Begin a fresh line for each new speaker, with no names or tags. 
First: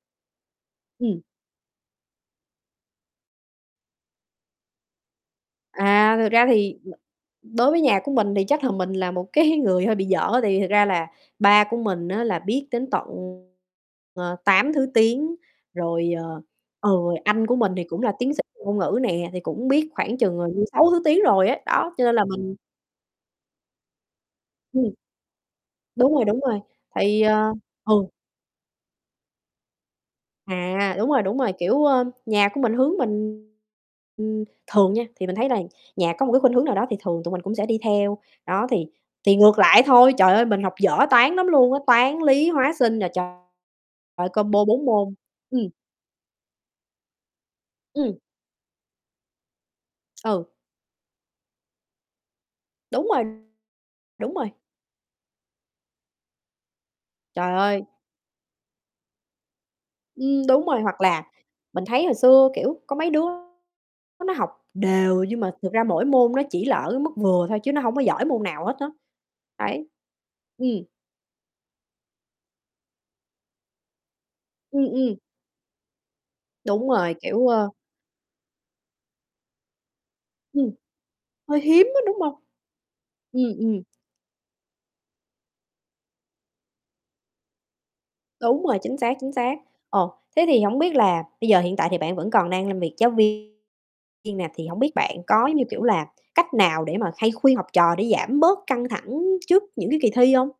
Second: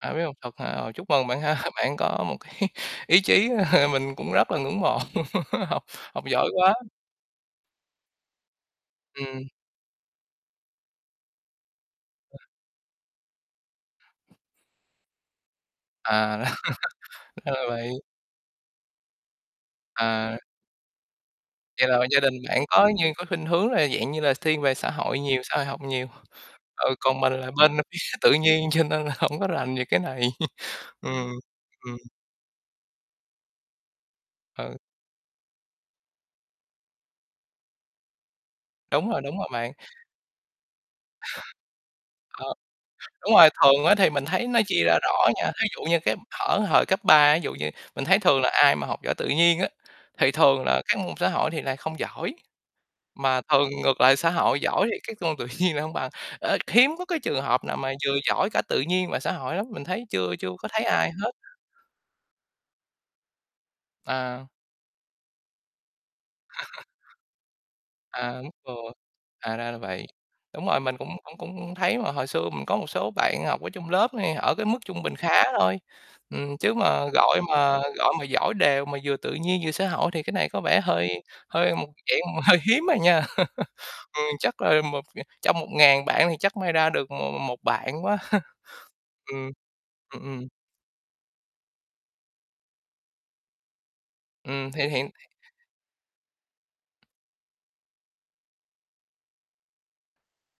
À, biết hông, thật hả? À, chúc
Ừm.
mừng bạn ha. Bạn có một cái ý chí mình cũng rất là ngưỡng mộ, học
À,
học
thực ra
giỏi quá.
thì đối với nhà của mình thì chắc là mình là một
Ừm.
cái người hơi bị dở. Tại vì thật ra là ba của mình á, là
[unintelligible]
biết đến tận, ờ, 8 thứ tiếng. Rồi,
À.
ờ, ừ, anh
Ra
của
là
mình thì
vậy.
cũng là tiến sĩ về ngôn ngữ nè, thì cũng biết khoảng
À.
chừng, ờ, như 6 thứ tiếng rồi ấy.
Vậy
Đó,
là
cho nên
gia
là
đình
mình
bạn có như có khuynh hướng là dạng như là x thiên về
Ừm.
xã hội nhiều, xã hội học nhiều.
Đúng rồi, đúng rồi,
Ừ,
tại
còn
vì,
mình
à
là bên
ừ.
[unintelligible] tự nhiên cho nên là hổng có rành về cái này.
À, đúng rồi,
Ừm,
đúng rồi. Kiểu,
ừm.
ơ, nhà của mình hướng mình ừm,
Ừ.
thường nha, thì mình thấy là nhà có một cái khuynh hướng nào đó thì thường tụi mình cũng sẽ đi theo. Đó, thì
Đúng rồi,
thì
đúng rồi
ngược
bạn.
lại thôi. Trời ơi! Mình học dở Toán lắm luôn á, Toán, Lý,
Ờ.
Hóa, Sinh nè
Đúng rồi, thường á thì mình
trời,
thấy nó
combo
chia
4
ra
môn.
rõ nha.
Ừm.
Thí dụ như cái thở thời cấp 3, ví dụ như mình
Ừm.
thấy thường là ai mà học giỏi tự nhiên á, thì
Ừ.
thường là các môn xã hội thì lại không giỏi.
Đúng rồi.
Mà thường ngược lại, xã
Đúng rồi.
hội giỏi thì các môn tự nhiên lại hông bằng. Ờ, hiếm có cái trường
Trời
hợp nào
ơi!
mà vừa giỏi cả tự nhiên và xã hội lắm, mình thấy chưa
Ừm,
chưa
đúng
có
rồi.
thấy
Hoặc
ai
là
hết.
mình thấy hồi xưa, kiểu, có mấy đứa á nó
À.
học đều nhưng mà thực ra mỗi môn nó chỉ là ở cái mức vừa thôi, chứ nó hông có giỏi
À,
môn nào hết á.
[unintelligible] à, ra là
Đấy.
vậy. Đúng rồi,
Ừm.
mình cũng cũng cũng thấy mà. Hồi xưa mình có một số bạn học ở chung lớp hay ở cái mức
Ừm,
trung bình
ừm.
khá thôi. Ừm, chứ
Đúng
mà
rồi,
gọi
kiểu, ơ
mà gọi mà giỏi đều mà vừa tự nhiên vừa xã hội thì cái này có
Ừm.
vẻ hơi
Hơi
hơi
hiếm
một
á, đúng
cái
hông?
dạng mà hơi hiếm à nha.
Ừm, ừm.
Ừm, chắc là một ờ, trong 1.000 bạn thì chắc may ra được m m một bạn quá.
Đúng rồi, chính xác, chính
Ừm,
xác. Ồ,
ừm,
thế
ừm
thì hổng biết là bây giờ hiện tại thì bạn vẫn còn đang làm việc giáo viên nè, thì
Ừm,
hổng
thì
biết
hiện
bạn có, giống như kiểu là, cách nào để mà hay khuyên học trò để giảm bớt căng thẳng trước những cái kỳ thi hông?